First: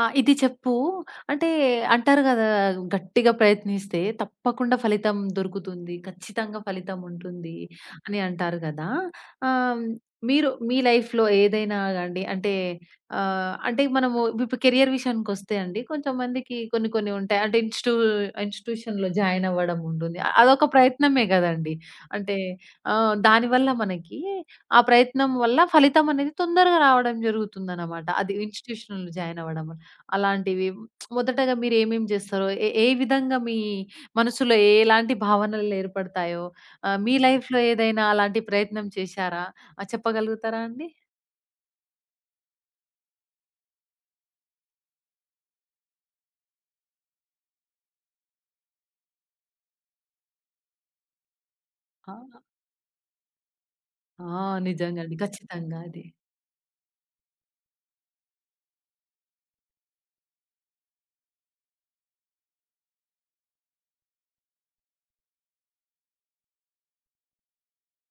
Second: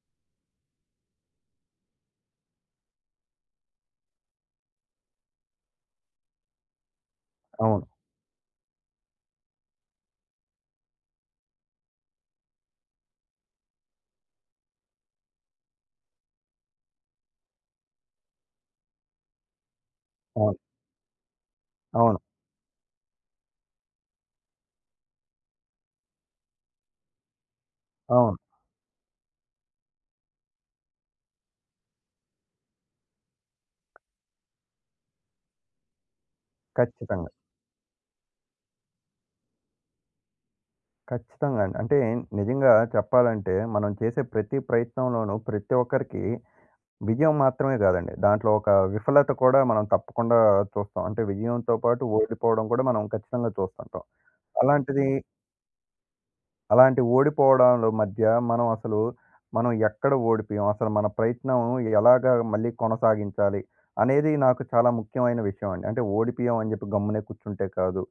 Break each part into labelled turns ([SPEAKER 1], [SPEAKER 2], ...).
[SPEAKER 1] ఆ! ఇది చెప్పు. అంటే అంటారు గదా! గట్టిగా ప్రయత్నిస్తే తప్పకుండా ఫలితం దొరుకుతుంది. ఖచ్చితంగా ఫలితం ఉంటుంది
[SPEAKER 2] అవును.
[SPEAKER 1] అని అంటారు గదా! ఆహ్, మీరు మీ లైఫ్‌లో ఏదైనా గాండి అంటే అంటే మనము ఇప్పుడు కెరియర్ విషయానికొస్తే అండి కొంచెంమందికి కొన్ని కొన్ని ఉంటాయి. అంటే ఇన్‌స్టిట్యూషన్‌లో జాయిన్ అవ్వడం ఉంటుంది.
[SPEAKER 2] అవును.
[SPEAKER 1] అదొక ప్రయత్నమే గదండీ.
[SPEAKER 2] అవును.
[SPEAKER 1] అంటే దానివల్ల మనకి ఆ ప్రయత్నం వల్ల ఫలితం అనేది తొందరగా రావడం జరుగుతుందనమాట. అది
[SPEAKER 2] అవును.
[SPEAKER 1] ఇన్‌స్టిట్యూషన్‌లో జాయిన్ అవ్వడం వల్ల. అలాంటివి. మొదటగా మీరేమేం జేస్తారో? ఏ ఏ విధంగా మీ మనసులో ఎలాంటి భావనలేర్పడతాయో? మీ
[SPEAKER 2] ఖచ్చితంగా.
[SPEAKER 1] లైఫ్‌లో ఏదైనా అలాంటి ప్రయత్నం చేశారా? చెప్పగలుగుతారా అండి?
[SPEAKER 2] ఖచ్చితంగా అండి. అంటే నిజంగా చెప్పాలంటే మనం చేసే ప్రతి ప్రయత్నంలోనూ ప్రతి ఒక్కరికి విజయం మాత్రమే కాదండి. దాంట్లో ఒక విఫలత కూడా మనం తప్పకుండా చూస్తాం. అంటే విజయంతో పాటు
[SPEAKER 1] ఆ!
[SPEAKER 2] ఓడిపోవడం కూడా మనం ఖచ్చితంగా చూస్తుంటాం.
[SPEAKER 1] ఆ! నిజంగా
[SPEAKER 2] అలాంటిది
[SPEAKER 1] అండి. ఖచ్చితంగా అది.
[SPEAKER 2] అలాంటి ఓడిపోవడాల మధ్య మనం అసలు మనం ఎక్కడ ఓడిపోయాం? అసలు మన ప్రయత్నం ఎలాగా మళ్ళీ కొనసాగించాలి? అనేది నాకు చాలా ముఖ్యమైన విషయం అండి. అంటే ఓడిపోయాం అని చెప్పి గమ్మునే కూర్చుంటే కాదు.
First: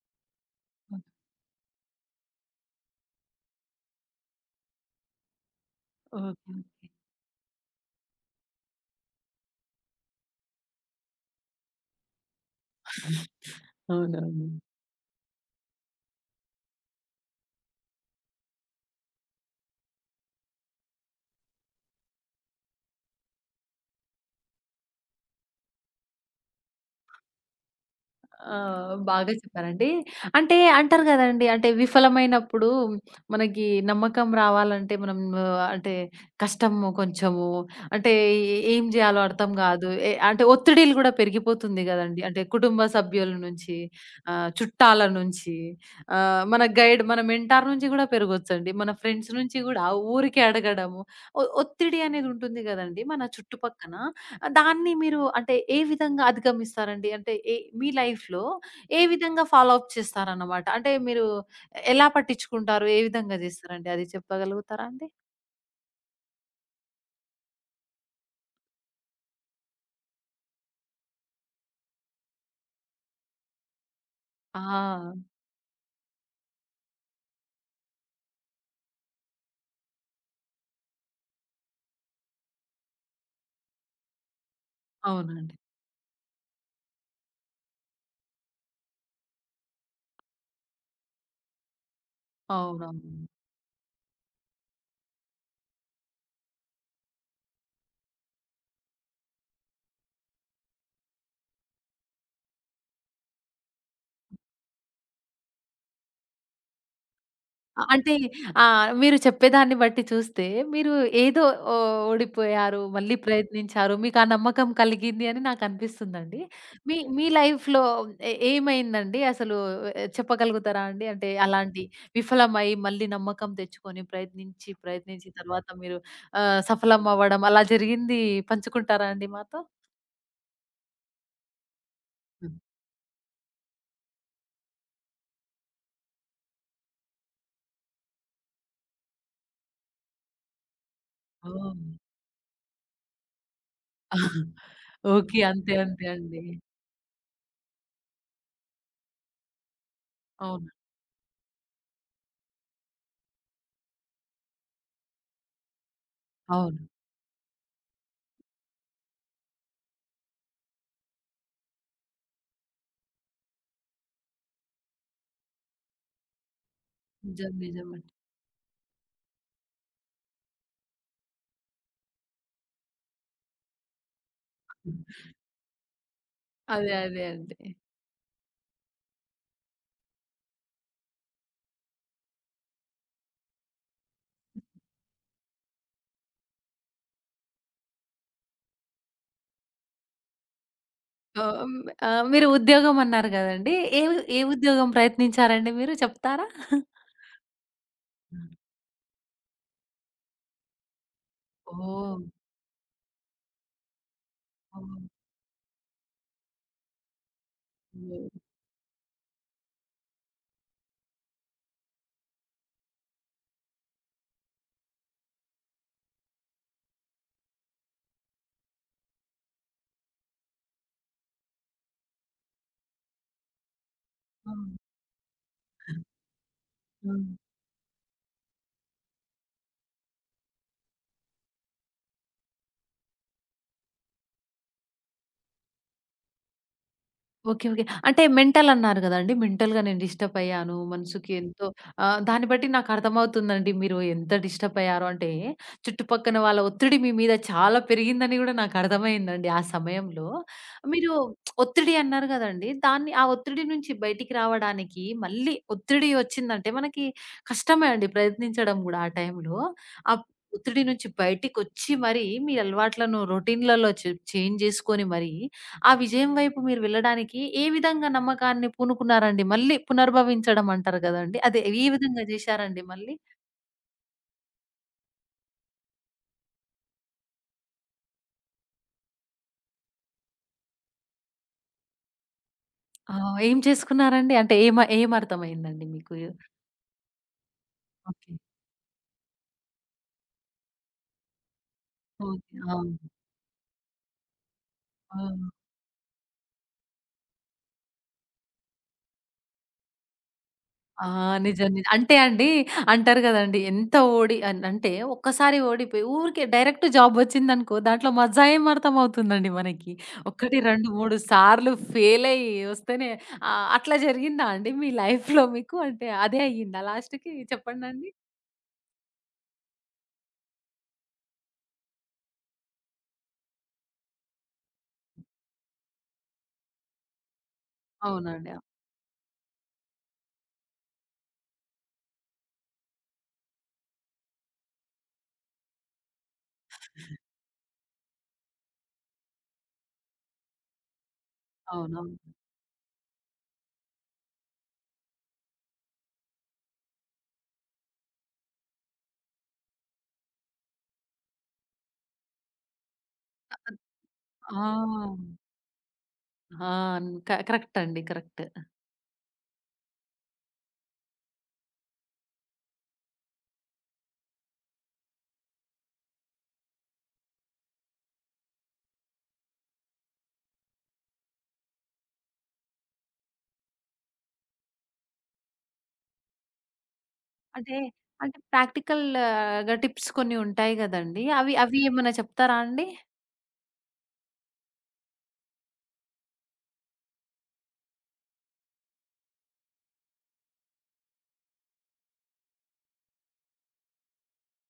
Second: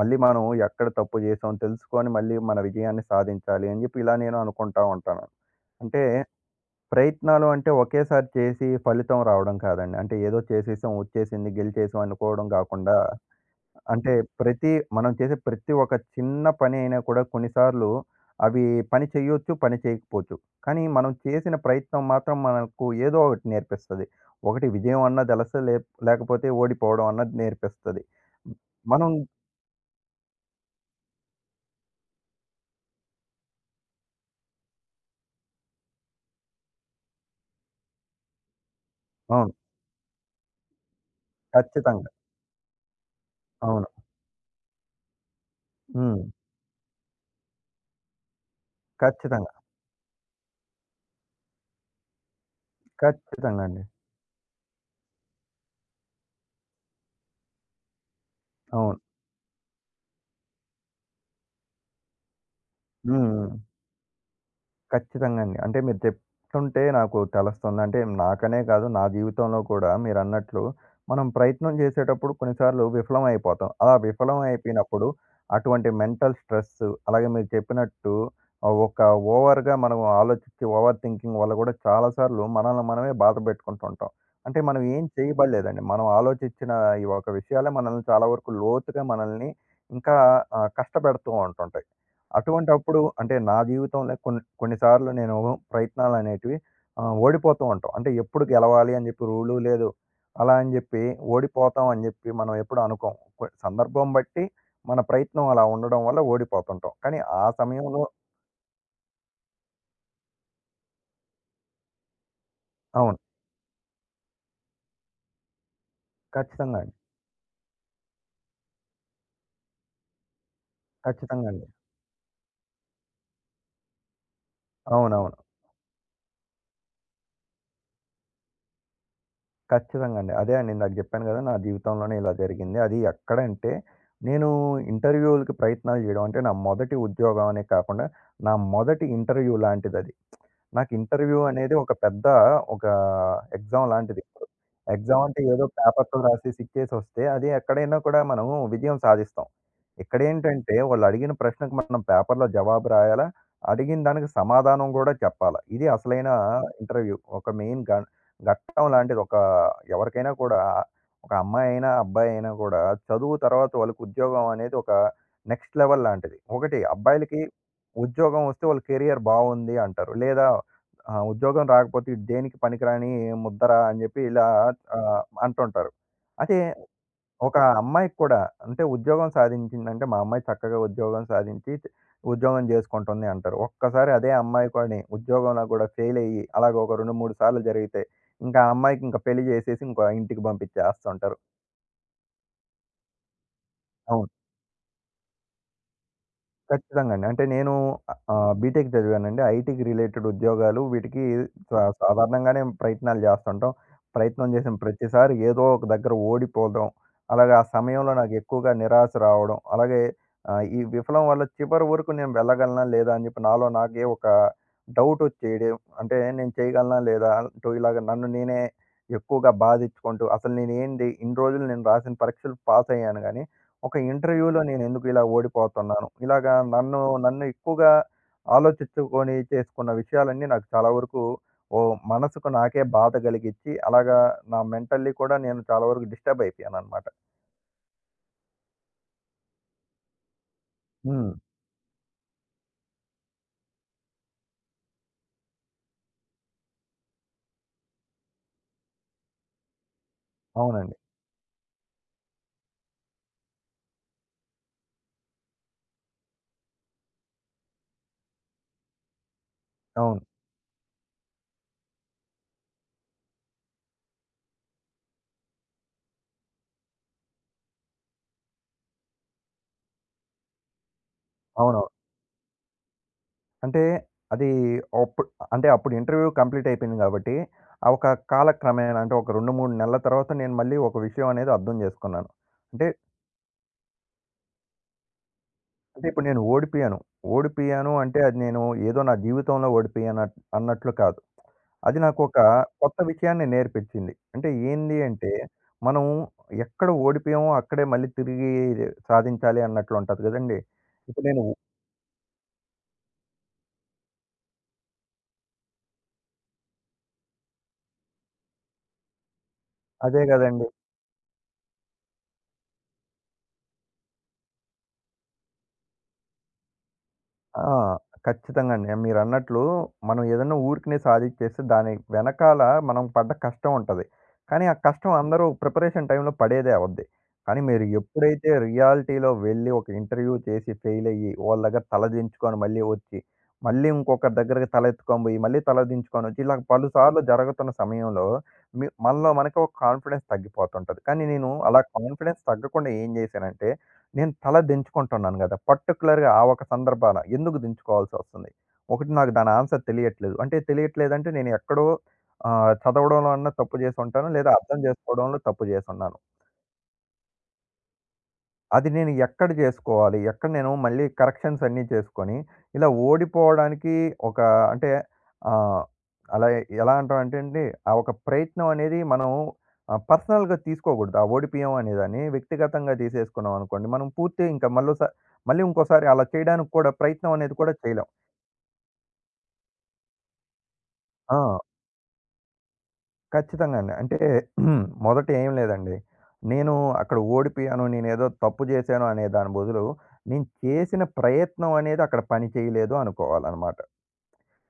[SPEAKER 2] మళ్ళీ మనం ఎక్కడ తప్పు చేసాం తెలుసుకొని మళ్ళీ మన విజయాన్ని సాధించాలి అని చెప్పి ఇలా నేను అనుకుంటా ఉంటాను. అంటే
[SPEAKER 1] ఓకే.
[SPEAKER 2] ప్రయత్నాలు అంటే ఒకేసారి చేసి ఫలితం రావడం కాదండి. అంటే ఏదో చేసేసాం, వచ్చేసింది, గెలిచేసాం అనుకోవడం కాకుండా అంటే
[SPEAKER 1] అవునవును.
[SPEAKER 2] ప్రతి మనం చేసే ప్రతి ఒక్క చిన్న పని అయినా కూడా కొన్నిసార్లు అవి పని చేయొచ్చు, పని చేయకపోవచ్చు. కానీ మనం చేసిన ప్రయత్నం మాత్రం మనకు ఏదో ఒకటి నేర్పిస్తది. ఒకటి విజయం అన్న తెలుస్తది. లేకపోతే ఓడిపోవడం అన్నది నేర్పిస్తది.
[SPEAKER 1] ఆ!
[SPEAKER 2] మనం
[SPEAKER 1] బాగా చెప్పారండి. అంటే అంటారు గదండీ! అంటే విఫలమైనప్పుడు మనకి నమ్మకం రావాలంటే మనం అంటే కష్టము కొంచెము. అంటే ఏం జేయాలో అర్థం
[SPEAKER 2] అవును.
[SPEAKER 1] గాదు. అంటే ఒత్తిడిలు గూడా పెరిగిపోతుంది
[SPEAKER 2] ఖచ్చితంగా.
[SPEAKER 1] గదండీ! అంటే కుటుంబ సభ్యుల నుంచి,
[SPEAKER 2] అవును.
[SPEAKER 1] చుట్టాల నుంచి,
[SPEAKER 2] హ్మ్.
[SPEAKER 1] మన గైడ్ మన మెంటార్ నుంచి గూడా పెరగొచ్చండి. మన ఫ్రెండ్స్
[SPEAKER 2] ఖచ్చితంగా.
[SPEAKER 1] నుంచి గూడా ఊరికే అడగడము. ఒత్తిడి అనేది ఉంటుంది గదండీ! మన
[SPEAKER 2] ఖచ్చితంగా అండి.
[SPEAKER 1] చుట్టుపక్కన. దాన్ని మీరు అంటే ఏ విధంగా అధిగమిస్తారండి? అంటే ఏ మీ లైఫ్‌లో
[SPEAKER 2] అవును.
[SPEAKER 1] ఏ విధంగా ఫాలో అప్ చేస్తారన్నమాట? అంటే మీరు ఎలా పట్టించుకుంటారు? ఏ విధంగా
[SPEAKER 2] హ్మ్. హ్మ్.
[SPEAKER 1] చేస్తారండి? అది చెప్పగలుగుతారా అండి?
[SPEAKER 2] ఖచ్చితంగా అండి. అంటే మీరు చెప్తుంటే నాకు తెలుస్తుంది. అంటే నాకనే కాదు నా జీవితంలో కూడా మీరన్నట్లు మనం ప్రయత్నం చేసేటప్పుడు కొన్నిసార్లు విఫలం అయిపోతాం. అలా విఫలం అయిపోయినప్పుడు
[SPEAKER 1] ఆ!
[SPEAKER 2] అటువంటి మెంటల్ స్ట్రెస్ అలాగే మీరు చెప్పినట్టు ఆహ్, ఒక ఓవర్‌గా మనం ఆలోచించి ఓవర్ థింకింగ్ వల్ల కూడా చాలా సార్లు మనల్ని మనమే బాధ పెట్టుకుంటుంటాం. అంటే మనం ఏం
[SPEAKER 1] అవునండి.
[SPEAKER 2] చేయబడలేదండి. మనం ఆలోచించిన ఈ ఒక విషయాలే మనల్ని చాలా వరకు లోతుగా మనల్ని ఇంకా కష్టపెడుతూ ఉంటుంటాయి. అటువంటప్పుడు
[SPEAKER 1] అవునవును.
[SPEAKER 2] అంటే నా జీవితంలో కొన్నిసార్లు నేను ప్రయత్నాలనేటివి ఓడిపోతూ ఉంటాం. అంటే ఎప్పుడు గెలవాలి అని చెప్పి రూలు లేదు. అలా అని చెప్పి ఓడిపోతాం అని చెప్పి మనం ఎప్పుడు అనుకోం. సందర్భం బట్టి మన ప్రయత్నం అలా ఉండడం వల్ల ఓడిపోతుంటాం. కానీ ఆ సమయంలో
[SPEAKER 1] అంటే మీరు చెప్పేదాన్ని బట్టి చూస్తే మీరు ఏదో ఓ ఓడిపోయారు. మళ్ళీ
[SPEAKER 2] అవును.
[SPEAKER 1] ప్రయత్నించారు. మీకు ఆ నమ్మకం కలిగింది అని నాకనిపిస్తుందండి.
[SPEAKER 2] ఖచ్చితంగా
[SPEAKER 1] మీ
[SPEAKER 2] అండి.
[SPEAKER 1] మీ లైఫ్‌లో ఏమైందండి? అసలు చెప్పగలుగుతారా అండి? అంటే
[SPEAKER 2] ఖచ్చితంగా అండి.
[SPEAKER 1] అలాంటి విఫలమై మళ్ళీ నమ్మకం తెచ్చుకొని ప్రయత్నించి, ప్రయత్నించి
[SPEAKER 2] అవునవును.
[SPEAKER 1] తర్వాత మీరు సఫలం అవ్వడం అలా జరిగింది పంచుకుంటారా అండి మాతో?
[SPEAKER 2] ఖచ్చితంగా అండి. అదే అండి ఇందాక చెప్పాను కదా! నా జీవితంలోనే ఇలా
[SPEAKER 1] హ్మ్.
[SPEAKER 2] జరిగింది. అది ఎక్కడంటే నేను ఇంటర్వ్యూలకి ప్రయత్నాలు చేయడం అంటే నా మొదటి ఉద్యోగం అనే కాకుండా నా మొదటి ఇంటర్వ్యూ లాంటిదది. నాకు ఇంటర్వ్యూ అనేది
[SPEAKER 1] ఓహ్!
[SPEAKER 2] ఒక పెద్ద ఒక ఎగ్జామ్ లాంటిదిప్పుడు. Exam
[SPEAKER 1] okay.
[SPEAKER 2] అంటే ఏదో
[SPEAKER 1] అంతే అంతే
[SPEAKER 2] పేపర్‌తో
[SPEAKER 1] అండి.
[SPEAKER 2] రాసి సిక్కేసొస్తే అది ఎక్కడైనా కూడా మనం విజయం సాధిస్తాం.
[SPEAKER 1] అవును.
[SPEAKER 2] ఇక్కడేంటంటే వాళ్ళడిగిన ప్రశ్నకు మనం పేపర్‌లో జవాబు రాయాలా, అడిగిన దానికి సమాధానం గూడా చెప్పాలా. ఇది అసలైన
[SPEAKER 1] అవును.
[SPEAKER 2] ఇంటర్వ్యూ. ఒక మెయిన్ ఘట్టం లాంటిది. ఎవరికైనా కూడా ఒక అమ్మాయైనా, అబ్బాయైనా కూడా చదువు తర్వాత వాళ్ళకి ఉద్యోగం అనేది ఒక నెక్స్ట్ లెవెల్ లాంటిది. ఒకటి అబ్బాయిలకి
[SPEAKER 1] నిజం నిజమండి.
[SPEAKER 2] ఉద్యోగం వస్తే వాళ్ళ కెరియర్ బావుంది అంటారు. లేదా ఉద్యోగం రాకపోతే "ఈడు దేనికి పనికిరాని ముద్దర" అని చెప్పి ఇలా అంటుంటారు. అదే
[SPEAKER 1] అదే అదే అండి.
[SPEAKER 2] ఒక అమ్మాయికి కూడా అంటే ఉద్యోగం సాధించిందంటే, మా అమ్మాయి చక్కగా ఉద్యోగం సాధించి ఉద్యోగం జేసుకుంటుంది అంటారు. ఒక్కసారి అదే అమ్మాయి కానీ ఉద్యోగంలో కూడా ఫెయిల్ అయ్యి, అలాగ ఒక 2, 3 సార్లు జరిగితే, ఇంకా ఆ అమ్మాయికి ఇంక పెళ్లి జేసేసి ఇంకో ఇంటికి పంపించేస్తుంటారు.
[SPEAKER 1] ఓహ్! హ్మ్. మీరు ఉద్యోగం అన్నారు గదండీ!
[SPEAKER 2] అవును.
[SPEAKER 1] ఏ ఉద్యోగం ప్రయత్నించారండి మీరు చెప్తారా?
[SPEAKER 2] ఖచ్చితంగా అండి. అంటే నేను బీటెక్ చదివానండి. ఐటీకి రిలేటెడ్ ఉద్యోగాలు వీటికి
[SPEAKER 1] ఓహ్!
[SPEAKER 2] సాధారణంగానే ప్రయత్నాలు చేస్తుంటాం. ప్రయత్నం చేసిన
[SPEAKER 1] ఓహ్!
[SPEAKER 2] ప్రతిసారి ఏదో ఒక దగ్గర ఓడిపోవడం, అలాగే ఆ సమయంలో నాకు ఎక్కువగా నిరాశ రావడం, అలాగే ఈ విఫలం వల్ల చివరి వరకు నేను వెళ్ళగలనా లేదా అని చెప్పి నాలో నాకే ఒక డౌట్ వచ్చేయడం. అంటే నేను చేయగలనా లేదా అంటూ ఇలాగ నన్ను నేనే ఎక్కువగా బాధించుకుంటూ అసలు నేనేంటి ఇన్ని రోజులు నేను రాసిన పరీక్షలు పాస్ అయ్యాను గాని ఒక ఇంటర్వ్యూలో
[SPEAKER 1] ఓహ్!
[SPEAKER 2] నేనెందుకు ఇలా
[SPEAKER 1] ఆ!
[SPEAKER 2] ఓడిపోతున్నాను? ఇలాగా నన్ను
[SPEAKER 1] ఆ!
[SPEAKER 2] నన్ను ఎక్కువగా ఆలోచించుకొని చేసుకున్న విషయాలన్నీ నాకు చాలా వరకు మనసుకు నాకే బాధ కలిగించి, అలాగా నా మెంటల్లీ కూడా నేను చాలా వరకు డిస్టర్బ్ అయిపోయాననమాట.
[SPEAKER 1] ఓకే. ఓకే. అంటే మెంటల్ అన్నారు గదండీ! మెంటల్‌గా నేను డిస్టర్బ్ అయ్యాను. మనసుకి
[SPEAKER 2] హ్మ్.
[SPEAKER 1] ఎంతో దాన్ని బట్టి నాకర్థమవుతుందండి మీరు ఎంత డిస్టర్బ్ అయ్యారో అంటే, చుట్టుపక్కన వాళ్ళ ఒత్తిడి మీ మీద చాలా పెరిగిందని గూడా నాకర్థమయిందండి ఆ సమయంలో.
[SPEAKER 2] అవునండి.
[SPEAKER 1] మీరు ఒత్తిడి అన్నారు గదండీ! దాన్ని ఆ ఒత్తిడి నుంచి బయటికి రావడానికి మళ్ళీ ఒత్తిడి వచ్చిందంటే మనకి కష్టమే అండి ప్రయత్నించడం గూడా ఆ టైంలో. ఆ
[SPEAKER 2] అవును.
[SPEAKER 1] ఒత్తిడి నుంచి బయటికొచ్చి మరి మీ అలవాట్లను రొటీన్‌లలో చేంజ్ జేసుకొని మరి ఆ విజయం వైపు మీరు వెళ్ళడానికి ఏ విధంగా నమ్మకాన్ని పూనుకున్నారండి? మళ్ళీ పునర్భవించడం అంటారు గదండీ! అదే ఏ
[SPEAKER 2] అవునవును.
[SPEAKER 1] విధంగా జేశారండి మళ్ళీ?
[SPEAKER 2] అంటే అది అప్పుడు అప్పుడు ఇంటర్వ్యూ కంప్లీట్ అయిపోయింది కాబట్టి, ఆ ఒక కాలక్రమేణా అంటే ఒక 2, 3 నెలల తర్వాత నేను మళ్ళీ ఒక విషయం అనేది అర్థం చేసుకున్నాను. అంటే
[SPEAKER 1] ఆ! ఏం చేసుకున్నారండి? అంటే ఏమర్థమైందండి
[SPEAKER 2] అంటే
[SPEAKER 1] మీకు?
[SPEAKER 2] ఇప్పుడు నేను ఓడిపోయాను. ఓడిపోయాను అంటే
[SPEAKER 1] ఓకే.
[SPEAKER 2] అది నేను ఏదో నా జీవితంలో ఓడిపోయాను అన్నట్లు కాదు. అది నాకొక
[SPEAKER 1] ఓకే. అవును.
[SPEAKER 2] కొత్త విషయాన్ని నేర్పించింది. అంటే ఏంది
[SPEAKER 1] ఆ!
[SPEAKER 2] అంటే, మనం ఎక్కడ ఓడిపోయామో అక్కడే మళ్ళీ తిరిగి సాధించాలి అన్నట్లు ఉంటది గదండీ!
[SPEAKER 1] ఆ!
[SPEAKER 2] ఇప్పుడు నేను
[SPEAKER 1] నిజం. నిజం. అంటే అండి అంటారు గదండీ! ఎంత ఓడి అన్ అంటే ఒక్కసారి ఓడిపోయి ఊరికే డైరెక్ట్ జాబ్ వచ్చిందనుకో దాంట్లో మజా ఏం అర్థమవుతుందండి మనకి.
[SPEAKER 2] అదే
[SPEAKER 1] ఒకటి,
[SPEAKER 2] గదండీ!
[SPEAKER 1] 2, 3 సార్లు ఫెయిల్ అయ్యి వస్తేనే అట్లా జరిగిందా అండి మీ లైఫ్‌లో మీకు? అంటే అదే అయ్యిందా లాస్ట్‌కి
[SPEAKER 2] ఆ!
[SPEAKER 1] చెప్పండండి?
[SPEAKER 2] ఖచ్చితంగా అండి. మీరన్నట్లు మనం ఏదన్నా ఊరికనే సాధిచ్చేస్తే దాని వెనకాల మనం పడ్డ కష్టం ఉంటది. కానీ ఆ కష్టం అందరూ ప్రిపరేషన్ టైమ్‌లో పడేదే అవుద్ది. కానీ మీరు ఎప్పుడైతే
[SPEAKER 1] అవునండి.
[SPEAKER 2] రియాలిటీలో వెళ్ళి ఒక ఇంటర్వ్యూ చేసి ఫెయిలయ్యి, వాళ్ళ దగ్గర తలదించుకొని మళ్ళీ వచ్చి, మళ్ళీ ఇంకొకరి దగ్గరకి తలెత్తుకొని పోయి, మళ్ళీ తలదించుకొనొచ్చి, ఇలా పలుసార్లు జరుగుతున్న సమయంలో మనలో మనకి ఒక కాన్ఫిడెన్స్ తగ్గిపోతుంటది. కానీ నేను అలా
[SPEAKER 1] అవునవును.
[SPEAKER 2] కాన్ఫిడెన్స్ తగ్గకుండా ఏం చేశానంటే నేను తల దించుకుంటున్నాను గదా! పర్టిక్యులర్‌గా ఆ ఒక సందర్భాన ఎందుకు దించుకోవాల్సొస్తుంది? ఒకటి నాకు దాని ఆన్సర్ తెలియట్లేదు. అంటే తెలియట్లేదంటే నేను ఎక్కడో చదవడంలో అన్నా తప్పు జేసుంటాను. లేదా అర్థం
[SPEAKER 1] ఆ!
[SPEAKER 2] జేసుకోవడంలో తప్పు జేసున్నాను.
[SPEAKER 1] ఆ! కరెక్ట్ అండి. కరెక్ట్.
[SPEAKER 2] అది నేను ఎక్కడ జేసుకోవాలి? ఎక్కడ నేను మళ్ళీ కరెక్షన్స్ అన్నీ చేసుకొని, ఇలా ఓడిపోవడానికి ఒక అంటే ఆహ్, అలా ఎలా అంటామంటే అండి, ఆ ఒక ప్రయత్నం అనేది మనం పర్సనల్‌గా తీసుకోకూడదు. ఆ ఓడిపోయాం అనేదాన్ని వ్యక్తిగతంగా తీసేసుకున్నాం అనుకోండి, మనం పూర్తి ఇంకా మళ్ళీ ఇంకోసారి అలా చేయడానికి కూడా ప్రయత్నం అనేది కూడా
[SPEAKER 1] అంటే
[SPEAKER 2] చేయలేం.
[SPEAKER 1] అంటే ప్రాక్టికల్‌గా టిప్స్ కొన్ని ఉంటాయి గదండీ!
[SPEAKER 2] ఆ!
[SPEAKER 1] అవి అవి ఏమన్నా చెప్తారా అండి?
[SPEAKER 2] ఖచ్చితంగా అండి. అంటే మొదట ఏం లేదండి. నేను అక్కడ ఓడిపోయాను, నేనేదో తప్పు చేశాను అనే దాని బదులు, నేను చేసిన ప్రయత్నం అనేది అక్కడ పని చేయలేదు అనుకోవాలనమాట.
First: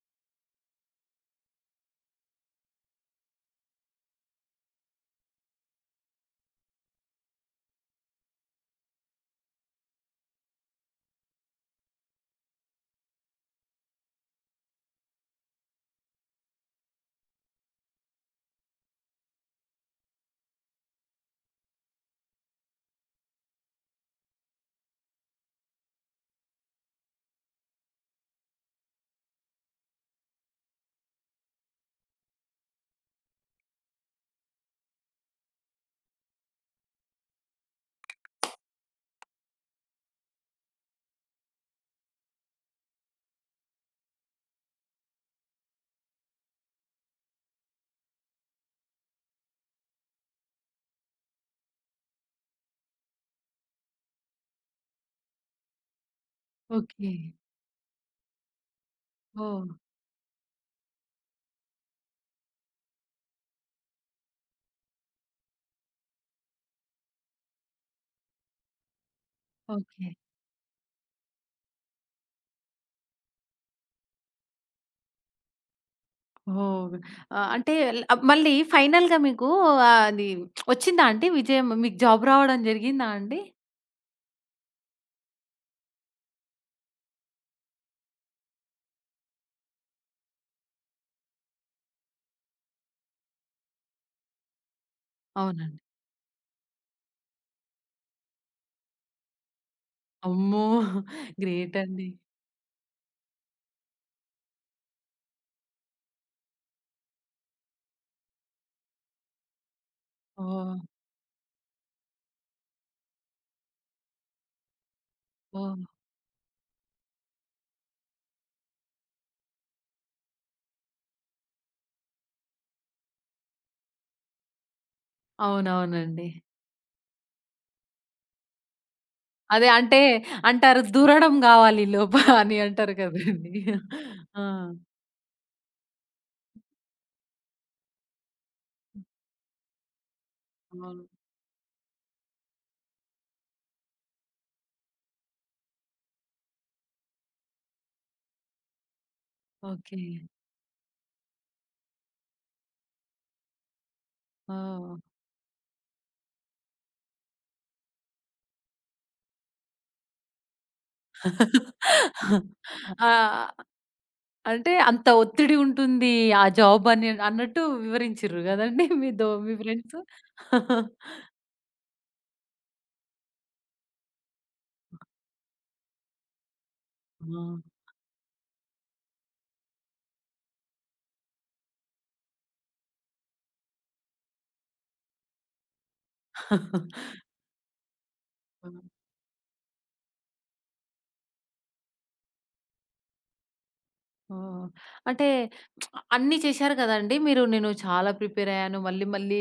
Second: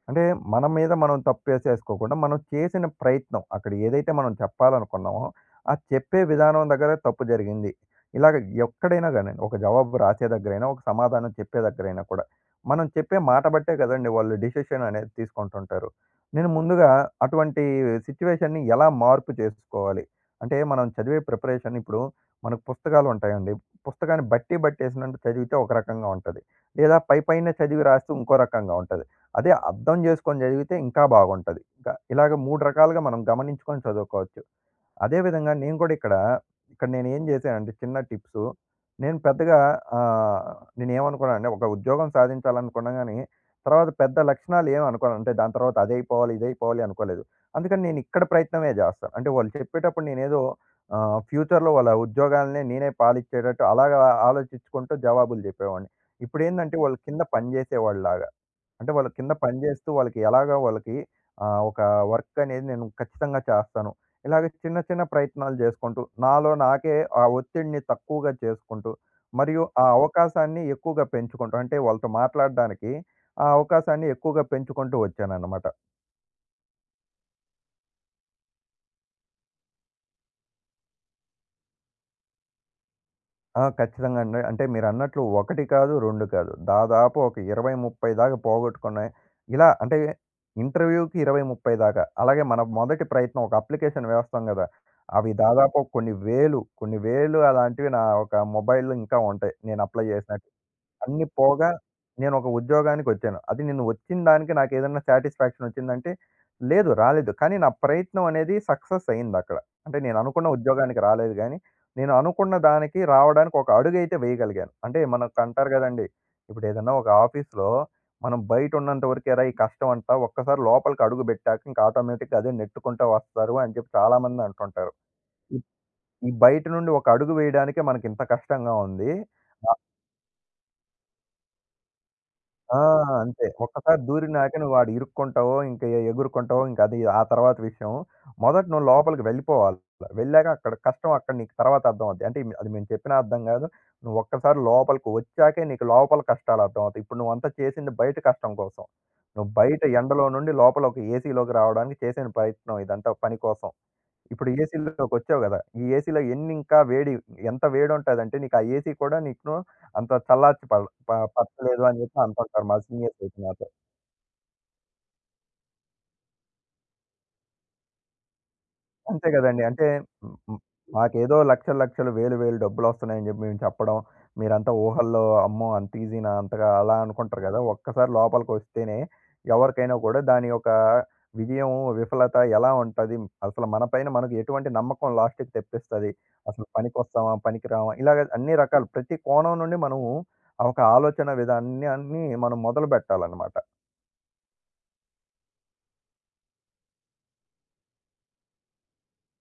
[SPEAKER 2] అంటే మన మీద మనం తప్పేసేసుకోకుండా, మనం చేసిన ప్రయత్నం అక్కడ ఏదైతే మనం చెప్పాలనుకున్నామో, ఆ చెప్పే విధానం దగ్గర తప్పు జరిగింది. ఇలాగ ఎక్కడైనా గానియండి, ఒక జవాబు రాసే దగ్గరైనా, ఒక సమాధానం చెప్పే దగ్గరైనా కూడా, మనం చెప్పే మాట బట్టే కదండీ వాళ్ళు డెసిషన్ అనేది తీసుకుంటుంటారు. నేను ముందుగా అటువంటి సిట్యుయేషన్‌ని ఎలా మార్పు చేసుకోవాలి? అంటే మనం చదివే ప్రిపరేషన్ ఇప్పుడు మనకు పుస్తకాలు ఉంటాయండి. పుస్తకాన్ని బట్టి, బట్టేసినట్టు చదివితే ఒక రకంగా ఉంటది. లేదా పైపైనే చదివి రాస్తూ ఇంకో రకంగా ఉంటది. అదే అర్థం చేసుకొని చదివితే ఇంకా బాగుంటది. ఇంకా ఇలాగ 3 రకాలుగా మనం గమనించుకొని చదువుకోవచ్చు. అదే విధంగా నేను కూడా ఇక్కడ నేనేం చేశానంటే చిన్న టిప్సు. నేను పెద్దగా ఆహ్, నేనేమనుకున్నానంటే ఒక ఉద్యోగం సాధించాలనుకున్నా గానీ, తర్వాత పెద్ద లక్షణాలు ఏమి అనుకోను. అంటే దాని తర్వాత అదైపోవాలి, ఇదైపోవాలి అనుకోలేదు. అందుకని నేను ఇక్కడ ప్రయత్నమే చేస్తాను. అంటే వాళ్ళు చెప్పేటప్పుడు నేనేదో ఫ్యూచర్‌లో వాళ్ళ ఉద్యోగాలనే నేనే పాలిచ్చేటట్టు అలాగా ఆలోచించుకుంటూ జవాబులు చెప్పేవాడిని. ఇప్పుడేందంటే వాళ్ళు
[SPEAKER 1] ఓకే.
[SPEAKER 2] కింద పనిచేసేవాడిలాగా. అంటే వాళ్ళు కింద పని
[SPEAKER 1] ఓహ్!
[SPEAKER 2] చేస్తూ వాళ్ళకి ఒక వర్క్ అనేది నేను ఖచ్చితంగా చేస్తాను. ఇలాగ చిన్న చిన్న ప్రయత్నాలు చేసుకుంటూ, నాలో నాకే ఆ ఒత్తిడిని తక్కువగా చేసుకుంటూ, మరియు ఆ
[SPEAKER 1] ఓకే.
[SPEAKER 2] అవకాశాన్ని ఎక్కువగా పెంచుకుంటూ, అంటే వాళ్ళతో మాట్లాడడానికి ఆ అవకాశాన్ని ఎక్కువగా పెంచుకుంటూ వచ్చానన్నమాట.
[SPEAKER 1] ఓహ్! అంటే ల మళ్ళీ ఫైనల్‌గా మీకు అది వచ్చిందా అండి విజయం? మీకు జాబ్ రావడం జరిగిందా అండి?
[SPEAKER 2] ఆ! ఖచ్చితంగా అండి. అంటే మీరన్నట్లు ఒకటి కాదు, 2 కాదు. దాదాపు ఒక 20, 30 దాకా పోగొట్టుకున్నాయి. ఇలా అంటే ఇంటర్వ్యూకి 20, 30 దాకా. అలాగే మన మొదటి ప్రయత్నం ఒక అప్లికేషన్ వేస్తాం గదా! అవి దాదాపు
[SPEAKER 1] అవునండి.
[SPEAKER 2] కొన్ని వేలు, కొన్ని వేలు అలాంటివి నా ఒక మొబైల్‌లో ఇంకా ఉంటాయి. నేను అప్లై చేసినట్టు.
[SPEAKER 1] అమ్మో!
[SPEAKER 2] అన్నీ పోగా
[SPEAKER 1] గ్రేట్ అండి.
[SPEAKER 2] నేనొక ఉద్యోగానికొచ్చాను. అది నేను వచ్చిన దానికి నాకేదన్నా సాటిస్ఫాక్షన్ వచ్చిందంటే, లేదు రాలేదు. కానీ నా ప్రయత్నం అనేది సక్సెస్ అయిందక్కడ. అంటే నేననుకున్న
[SPEAKER 1] ఓహ్!
[SPEAKER 2] ఉద్యోగానికి రాలేదు గానీ, నేను అనుకున్న దానికి రావడానికి ఒక అడుగైతే వేయగలిగాను. అంటే మనకంటారు
[SPEAKER 1] ఓహ్!
[SPEAKER 2] గదండీ! ఇప్పుడేదన్నా ఒక ఆఫీస్‌లో మనం బయటున్నంత వరకేరా ఈ కష్టం అంతా. ఒక్కసారి లోపలికి అడుగు బెట్టాక ఇంక ఆటోమేటిక్‌గా అదే నెట్టుకుంటా వస్తారు అని జెప్పి చాలామంది అంటుంటారు. ఈ
[SPEAKER 1] అవునవునండి.
[SPEAKER 2] ఈ బయట నుండి ఒక అడుగు వేయడానికే మనకింత కష్టంగా ఉంది.
[SPEAKER 1] అదే అంటే అంటారు దూరడం గావాలి లోప అని
[SPEAKER 2] ఆ!
[SPEAKER 1] అంటారు
[SPEAKER 2] అంతే.
[SPEAKER 1] కదండీ!
[SPEAKER 2] ఒక్కసారి
[SPEAKER 1] ఆ!
[SPEAKER 2] దూరినాక నువ్వాడు ఇరుక్కుంటావో, ఇంక ఎగురుకుంటావో ఇంకది ఆ తర్వాత విషయం. మొదట నువ్వు లోపలికి వెళ్ళిపోవాలి. వెళ్ళాక
[SPEAKER 1] అవును.
[SPEAKER 2] అక్కడ నీకు తర్వాత అర్థమవుద్ది. అంటే అది మేము చెప్పినా అర్థం గాదు. నువ్వు ఒక్కసారి లోపలికి వచ్చాకే నీకు లోపల కష్టాలు అర్థమవుతాయి. ఇప్పుడు నువ్వంతా చేసింది బయట కష్టం కోసం. నువ్వు బయట
[SPEAKER 1] ఓకే.
[SPEAKER 2] ఎండలో నుండి లోపల ఒక ఏసీలోకి రావడానికి చేసిన ప్రయత్నం ఇదంతా పని కోసం. ఇప్పుడు
[SPEAKER 1] ఓహ్!
[SPEAKER 2] ఏసీలోకొచ్చావు గదా! ఈ ఏసీలో ఎన్నింకా వేడి ఎంత వేడుంటాదంటే, నీకు ఆ ఏసీ కూడా నీకు అంత చల్లార్చి పడ ప పరచలేదు అని చెప్పి అంటుంటారు మా
[SPEAKER 1] ఆ!
[SPEAKER 2] సీనియర్స్ అయితే నాతో.
[SPEAKER 1] అంటే అంత ఒత్తిడి ఉంటుంది. ఆ జాబ్ అని అన్నట్టు వివరించిర్రు గదండీ మీ
[SPEAKER 2] అంతే
[SPEAKER 1] దో మీ
[SPEAKER 2] గదండీ. అంటే
[SPEAKER 1] ఫ్రెండ్స్.
[SPEAKER 2] హ్మ్, హ్మ్. మాకేదో లక్షలు, లక్షలు, వేలు, వేలు డబ్బులొస్తున్నాయని జెప్పి మేము చెప్పడం. మీరంతా ఊహల్లో అమ్మో! అంత ఈజీనా అంతగా అలా
[SPEAKER 1] ఆ!
[SPEAKER 2] అనుకుంటారు గదా! ఒక్కసారి లోపలికొస్తేనే ఎవరికైనా గూడా దాని యొక్క విజయం, విఫలత ఎలా ఉంటది? అసలు మన పైన మనకు ఎటువంటి నమ్మకం లాస్ట్‌కి తెప్పిస్తది? అసలు పనికొస్తామా? పనికిరామా? ఇలాగ అన్ని
[SPEAKER 1] ఆ!
[SPEAKER 2] రకాలు ప్రతి కోణం నుండి మనము ఆ ఒక ఆలోచన విధాన్ని అన్ని మనం మొదలు బెట్టాలన్నమాట.
[SPEAKER 1] ఓహ్! అంటే అన్నీ చేశారు కదండీ మీరు. నేను చాలా ప్రిపేర్ అయ్యాను. మళ్ళీ మళ్ళీ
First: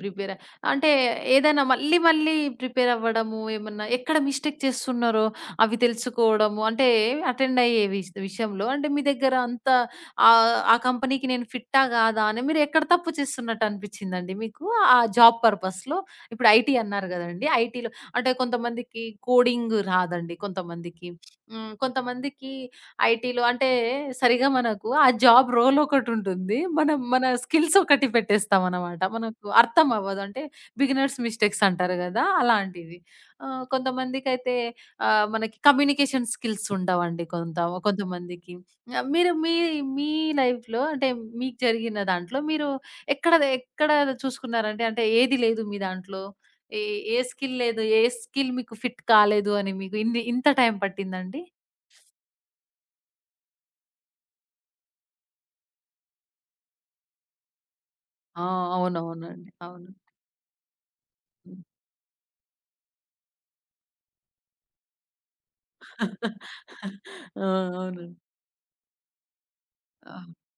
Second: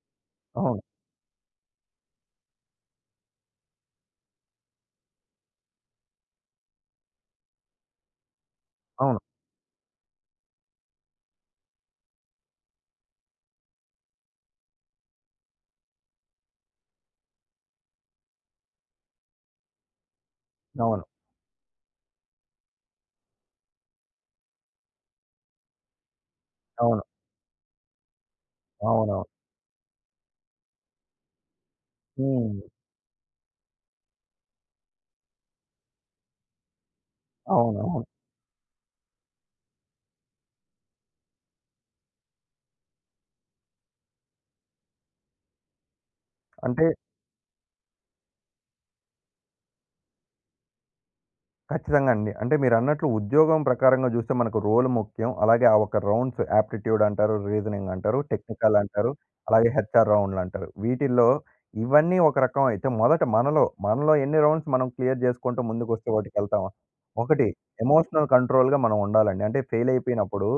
[SPEAKER 1] ప్రిపేర్ అ
[SPEAKER 2] అవును.
[SPEAKER 1] అంటే ఏదైనా మళ్ళీ మళ్ళీ ప్రిపేర్ అవ్వడము, ఏమన్నా ఎక్కడ మిస్టేక్ చేస్తున్నారో అవి తెలుసుకోవడము, అంటే అటెండ్ అయ్యే విషయంలో అంటే మీ
[SPEAKER 2] అవును.
[SPEAKER 1] దగ్గర అంత ఆ కంపెనీకి నేను ఫిట్టా కాదా అని మీరు ఎక్కడ తప్పు చేస్తున్నట్టు అనిపించిందండి మీకు? ఆ జాబ్ పర్పస్‌లో ఇప్పుడు ఐటీ అన్నారు కదండీ. ఐటీలో అంటే కొంతమందికి కోడింగ్ రాదండి
[SPEAKER 2] అవును.
[SPEAKER 1] కొంతమందికి. హ్మ్. కొంతమందికి ఐటీలో అంటే సరిగ్గా మనకు ఆ జాబ్ రోల్ ఒకటుంటుంది. మనం
[SPEAKER 2] అవును.
[SPEAKER 1] మన స్కిల్స్ ఒకటి పెట్టేస్తామనమాట.
[SPEAKER 2] అవునవును.
[SPEAKER 1] మనకు అర్థం అవ్వదు. అంటే బిగినర్స్ మిస్టేక్స్ అంటారు గదా!
[SPEAKER 2] హ్మ్.
[SPEAKER 1] అలాంటివి. కొంతమందికైతే మనకి కమ్యూనికేషన్ స్కిల్స్ ఉండవండి కొంత
[SPEAKER 2] అవునవును.
[SPEAKER 1] కొంతమందికి. మీరు మీ మీ లైఫ్‌లో అంటే మీకు జరిగిన దాంట్లో మీరు ఎక్కడ ఎక్కడ చూసుకున్నారంటే అంటే ఏది లేదు మీ దాంట్లో? ఏ
[SPEAKER 2] అంటే
[SPEAKER 1] ఏ స్కిల్ లేదు? ఏ స్కిల్ మీకు ఫిట్ కాలేదు అని మీకు ఇంత టైం పట్టిందండి?
[SPEAKER 2] ఖచ్చితంగా అండి. అంటే మీరన్నట్లు ఉద్యోగం ప్రకారంగా జూస్తే మనకు రోల్ ముఖ్యం. అలాగే ఆ ఒక రౌండ్స్ యాప్టిట్యూడ్ అంటారు, రీజనింగ్ అంటారు,
[SPEAKER 1] ఆ!
[SPEAKER 2] టెక్నికల్ అంటారు,
[SPEAKER 1] అవునవునండి.
[SPEAKER 2] అలాగే
[SPEAKER 1] అవును.
[SPEAKER 2] హెచ్ఆర్ రౌండ్‌లంటారు. వీటిల్లో
[SPEAKER 1] హ్మ్.
[SPEAKER 2] ఇవన్నీ ఒక రకం అయితే మొదట మనలో ఎన్ని రౌండ్స్ మనం క్లియర్ జేసుకుంటూ ముందుకొస్తే వాటికెళ్తామో.
[SPEAKER 1] ఆ!
[SPEAKER 2] ఒకటి
[SPEAKER 1] అవునండి.
[SPEAKER 2] ఎమోషనల్ కంట్రోల్‌గా మనం ఉండాలండి. అంటే ఫెయిల్
[SPEAKER 1] ఆ!
[SPEAKER 2] అయిపోయినప్పుడు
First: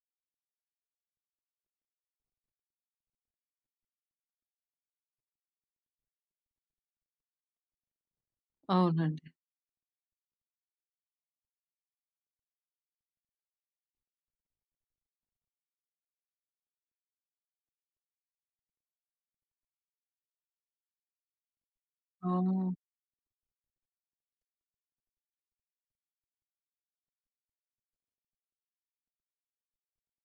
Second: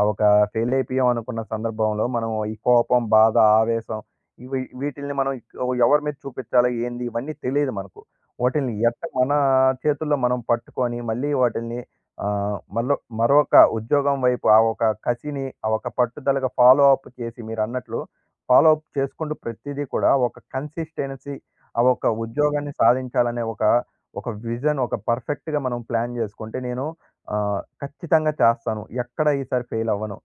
[SPEAKER 2] ఆ ఒక ఫెయిల్ అయిపోయాం అనుకున్న సందర్భంలో మనం ఈ కోపం, బాధ, ఆవేశం వీటిల్ని మనం ఎవరి మీద చూపిచ్చాలో ఏంది ఇవన్నీ తెలీదు మనకు. వాటిల్ని ఎట్ట
[SPEAKER 1] అవునండి.
[SPEAKER 2] మన చేతుల్లో మనం పట్టుకొని మళ్ళీ వాటిల్ని ఆహ్, మళ్ళొ మరొక ఉద్యోగం వైపు ఆ ఒక కసిని, ఆ ఒక పట్టుదలగా ఫాలో అప్ చేసి మీరన్నట్లు ఫాలో అప్ చేసుకుంటూ ప్రతిదీ కూడా ఒక కన్సిస్టెన్సీ ఆ ఒక
[SPEAKER 1] ఓహ్!
[SPEAKER 2] ఉద్యోగాన్ని సాధించాలనే ఒక విజన్ ఒక పర్ఫెక్ట్‌గా మనం ప్లాన్ చేసుకుంటే నేను ఖచ్చితంగా చేస్తాను. ఎక్కడ ఈసారి ఫెయిల్ అవ్వను.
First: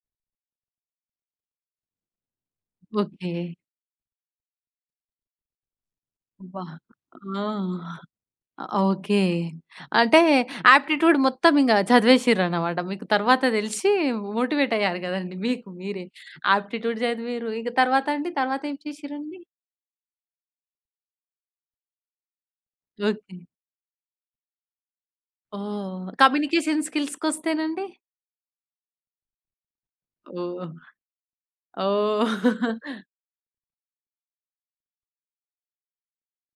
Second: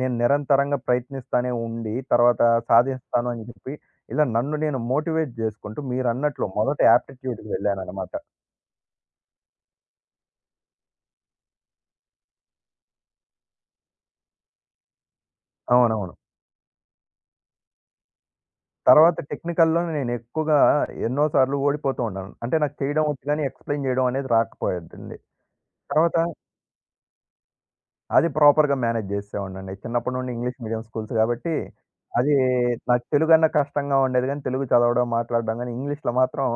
[SPEAKER 2] నేను నిరంతరంగా ప్రయత్నిస్తానే ఉండి తర్వాత సాధిస్తాను
[SPEAKER 1] ఓకే.
[SPEAKER 2] అని చెప్పి ఇలా నన్ను నేను మోటివేట్ జేసుకుంటూ మీరన్నట్లు
[SPEAKER 1] అబ్బా!
[SPEAKER 2] మొదట
[SPEAKER 1] ఆ!
[SPEAKER 2] యాప్టిట్యూడ్‌కి వెళ్ళాననమాట.
[SPEAKER 1] ఓకే. అంటే ఆప్టిట్యూడ్ మొత్తం ఇంగ చదివేసిర్రన్నమాట. మీకు తర్వాత తెలిసి మోటివేట్ అయ్యారు గదండీ మీకు మీరే.
[SPEAKER 2] అవునవును.
[SPEAKER 1] ఆప్టిట్యూడ్ చదివిర్రు. ఇక తర్వాత అండి? తర్వాత ఏం
[SPEAKER 2] తర్వాత
[SPEAKER 1] చేసిర్రండి?
[SPEAKER 2] టెక్నికల్‌లోనే నేనెక్కువగా ఎన్నో సార్లు ఓడిపోతూ ఉన్నాను. అంటే నాకు చేయడం ఒచ్చు
[SPEAKER 1] ఓకే.
[SPEAKER 2] గానీ, ఎక్స్‌ప్లెయిన్ జేయడం అనేది రాకపోయేదండి.
[SPEAKER 1] ఓహ్!
[SPEAKER 2] తర్వాత
[SPEAKER 1] కమ్యూనికేషన్ స్కిల్స్‌కొస్తేనండి?
[SPEAKER 2] అది ప్రాపర్‌గా మేనేజ్ చేసేవాడినండి. చిన్నప్పటి నుండి ఇంగ్లీష్ మీడియం
[SPEAKER 1] ఓహ్!
[SPEAKER 2] స్కూల్స్ కాబట్టి,
[SPEAKER 1] ఓహ్!
[SPEAKER 2] అది నాకు తెలుగన్నా కష్టంగా ఉండేది గానీ, తెలుగు చదవడం, మాట్లాడడం గానీ, ఇంగ్లీష్‌లో మాత్రం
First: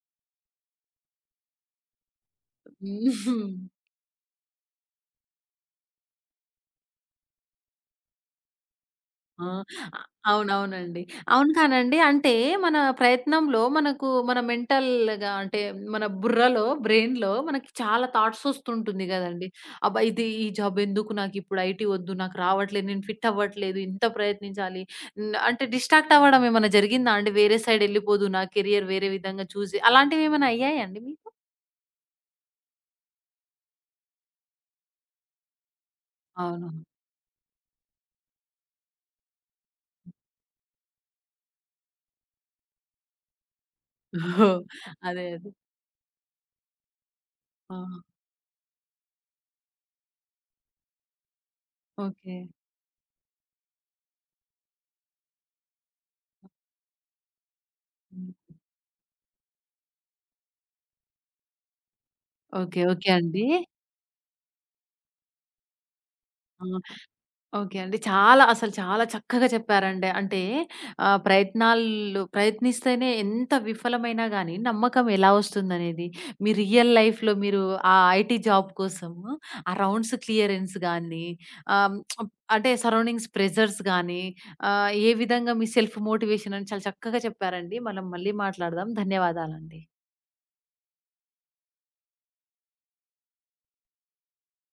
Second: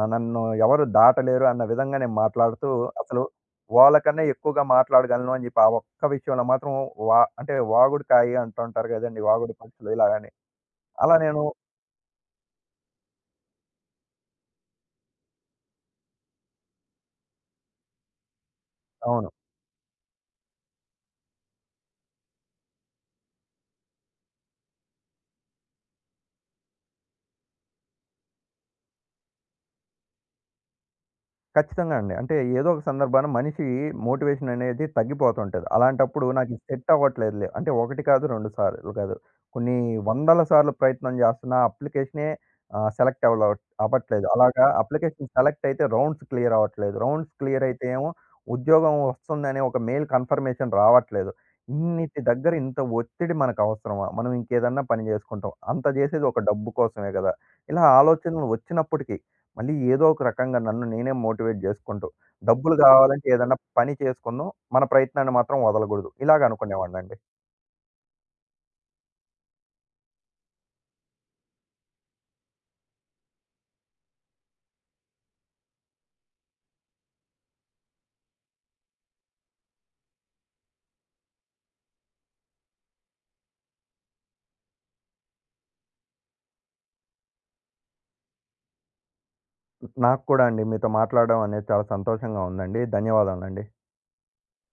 [SPEAKER 2] నన్ను ఎవరు దాటలేరు అన్న విధంగా నేను మాట్లాడుతూ, అసలు
[SPEAKER 1] హ్మ్.
[SPEAKER 2] వాళ్ళకన్నా ఎక్కువగా మాట్లాడగలను అని చెప్పి, ఆ ఒక్క విషయంలో మాత్రం అంటే వాగుడుకాయి అంటుంటారు కదండీ!
[SPEAKER 1] ఆ!
[SPEAKER 2] వాగుడు పక్షులు
[SPEAKER 1] అ
[SPEAKER 2] ఇలాగని.
[SPEAKER 1] అవునవునండి.
[SPEAKER 2] అలా నేను
[SPEAKER 1] అవును కానండి. అంటే మన ప్రయత్నంలో మనకు మన మెంటల్‌గా అంటే మన బుర్రలో, బ్రెయిన్‌లో మనకి చాలా థాట్స్ వస్తుంటుంది
[SPEAKER 2] అవును.
[SPEAKER 1] గదండీ. అబ్బా! ఇది ఈ జాబ్ ఎందుకు నాకిప్పుడు ఐటీ వద్దు. నాకు రావట్లేదు. నేను ఫిట్ అవ్వట్లేదు. ఇంత ప్రయత్నించాలి. అంటే డిస్ట్రాక్ట్ అవ్వడం ఏమైనా జరిగిందా అండి? వేరే సైడ్ ఎళ్ళిపోదు. నా కెరియర్ వేరే విధంగా చూజ్ అలాంటివేమైనా అయ్యాయండి మీకు?
[SPEAKER 2] ఖచ్చితంగా అండి. అంటే ఏదో ఒక సందర్భాన మనిషి మోటివేషన్ అనేది తగ్గిపోతుంటది. అలాంటప్పుడు నాకిది
[SPEAKER 1] అవును.
[SPEAKER 2] సెట్ అవ్వట్లేదులే. అంటే 1 కాదు, 2 సార్లు కాదు. కొన్ని వందల సార్లు ప్రయత్నం జేస్తున్నా అప్లికేషనే సెలెక్ట్ అవ్వట్లేదు.
[SPEAKER 1] ఓహ్!
[SPEAKER 2] అలాగా
[SPEAKER 1] అదే.
[SPEAKER 2] అప్లికేషన్
[SPEAKER 1] అదే.
[SPEAKER 2] సెలెక్ట్ అయితే రౌండ్స్ క్లియర్ అవ్వట్లేదు. రౌండ్స్ క్లియర్ అయితే ఏమో
[SPEAKER 1] ఆ!
[SPEAKER 2] ఉద్యోగం వస్తుందనే ఒక మెయిల్ కన్ఫర్మేషన్ రావట్లేదు. ఇన్నిటి
[SPEAKER 1] ఓకే.
[SPEAKER 2] దగ్గర ఇంత ఒత్తిడి మనకవసరమా? మనం ఇంకేదన్నా పని జేసుకుంటాం. అంత జేసేది ఒక డబ్బు కోసమే గదా! ఇలా
[SPEAKER 1] హ్మ్.
[SPEAKER 2] ఆలోచనలు వచ్చినప్పటికీ మళ్ళీ ఏదో ఒక రకంగా నన్ను నేనే మోటివేట్ జేసుకుంటూ, డబ్బులు
[SPEAKER 1] ఓకే.
[SPEAKER 2] ఓకే.
[SPEAKER 1] ఓకే
[SPEAKER 2] గావాలంటే
[SPEAKER 1] అండి.
[SPEAKER 2] ఏదన్నా పని చేసుకుందాం. మన ప్రయత్నాన్ని మాత్రం వదలగూడదు. ఇలాగ
[SPEAKER 1] ఆ!
[SPEAKER 2] అనుకునేవాడినండి.
[SPEAKER 1] ఓకే అండి. చాలా అసలు చాలా చక్కగా చెప్పారండి. అంటే ప్రయత్నాలు ప్రయత్నిస్తేనే ఎంత విఫలమైనా గానీ, నమ్మకం ఎలా ఒస్తుందనేది, మీ రియల్ లైఫ్‌లో మీరు ఆ ఐటీ జాబ్ కోసము, ఆ రౌండ్స్ క్లియరెన్స్ గానీ, ఆహ్, అంటే సరౌండింగ్స్ ప్రెజర్స్ గానీ, ఏ విధంగా మీ సెల్ఫ్ మోటివేషన్ అని చాలా చక్కగా చెప్పారండి. మనం మళ్ళీ మాట్లాడదాం. ధన్యవాదాలండి.
[SPEAKER 2] నాకు కూడా అండి మీతో మాట్లాడడం అనేది చాలా సంతోషంగా ఉందండి. ధన్యవాదాలండి.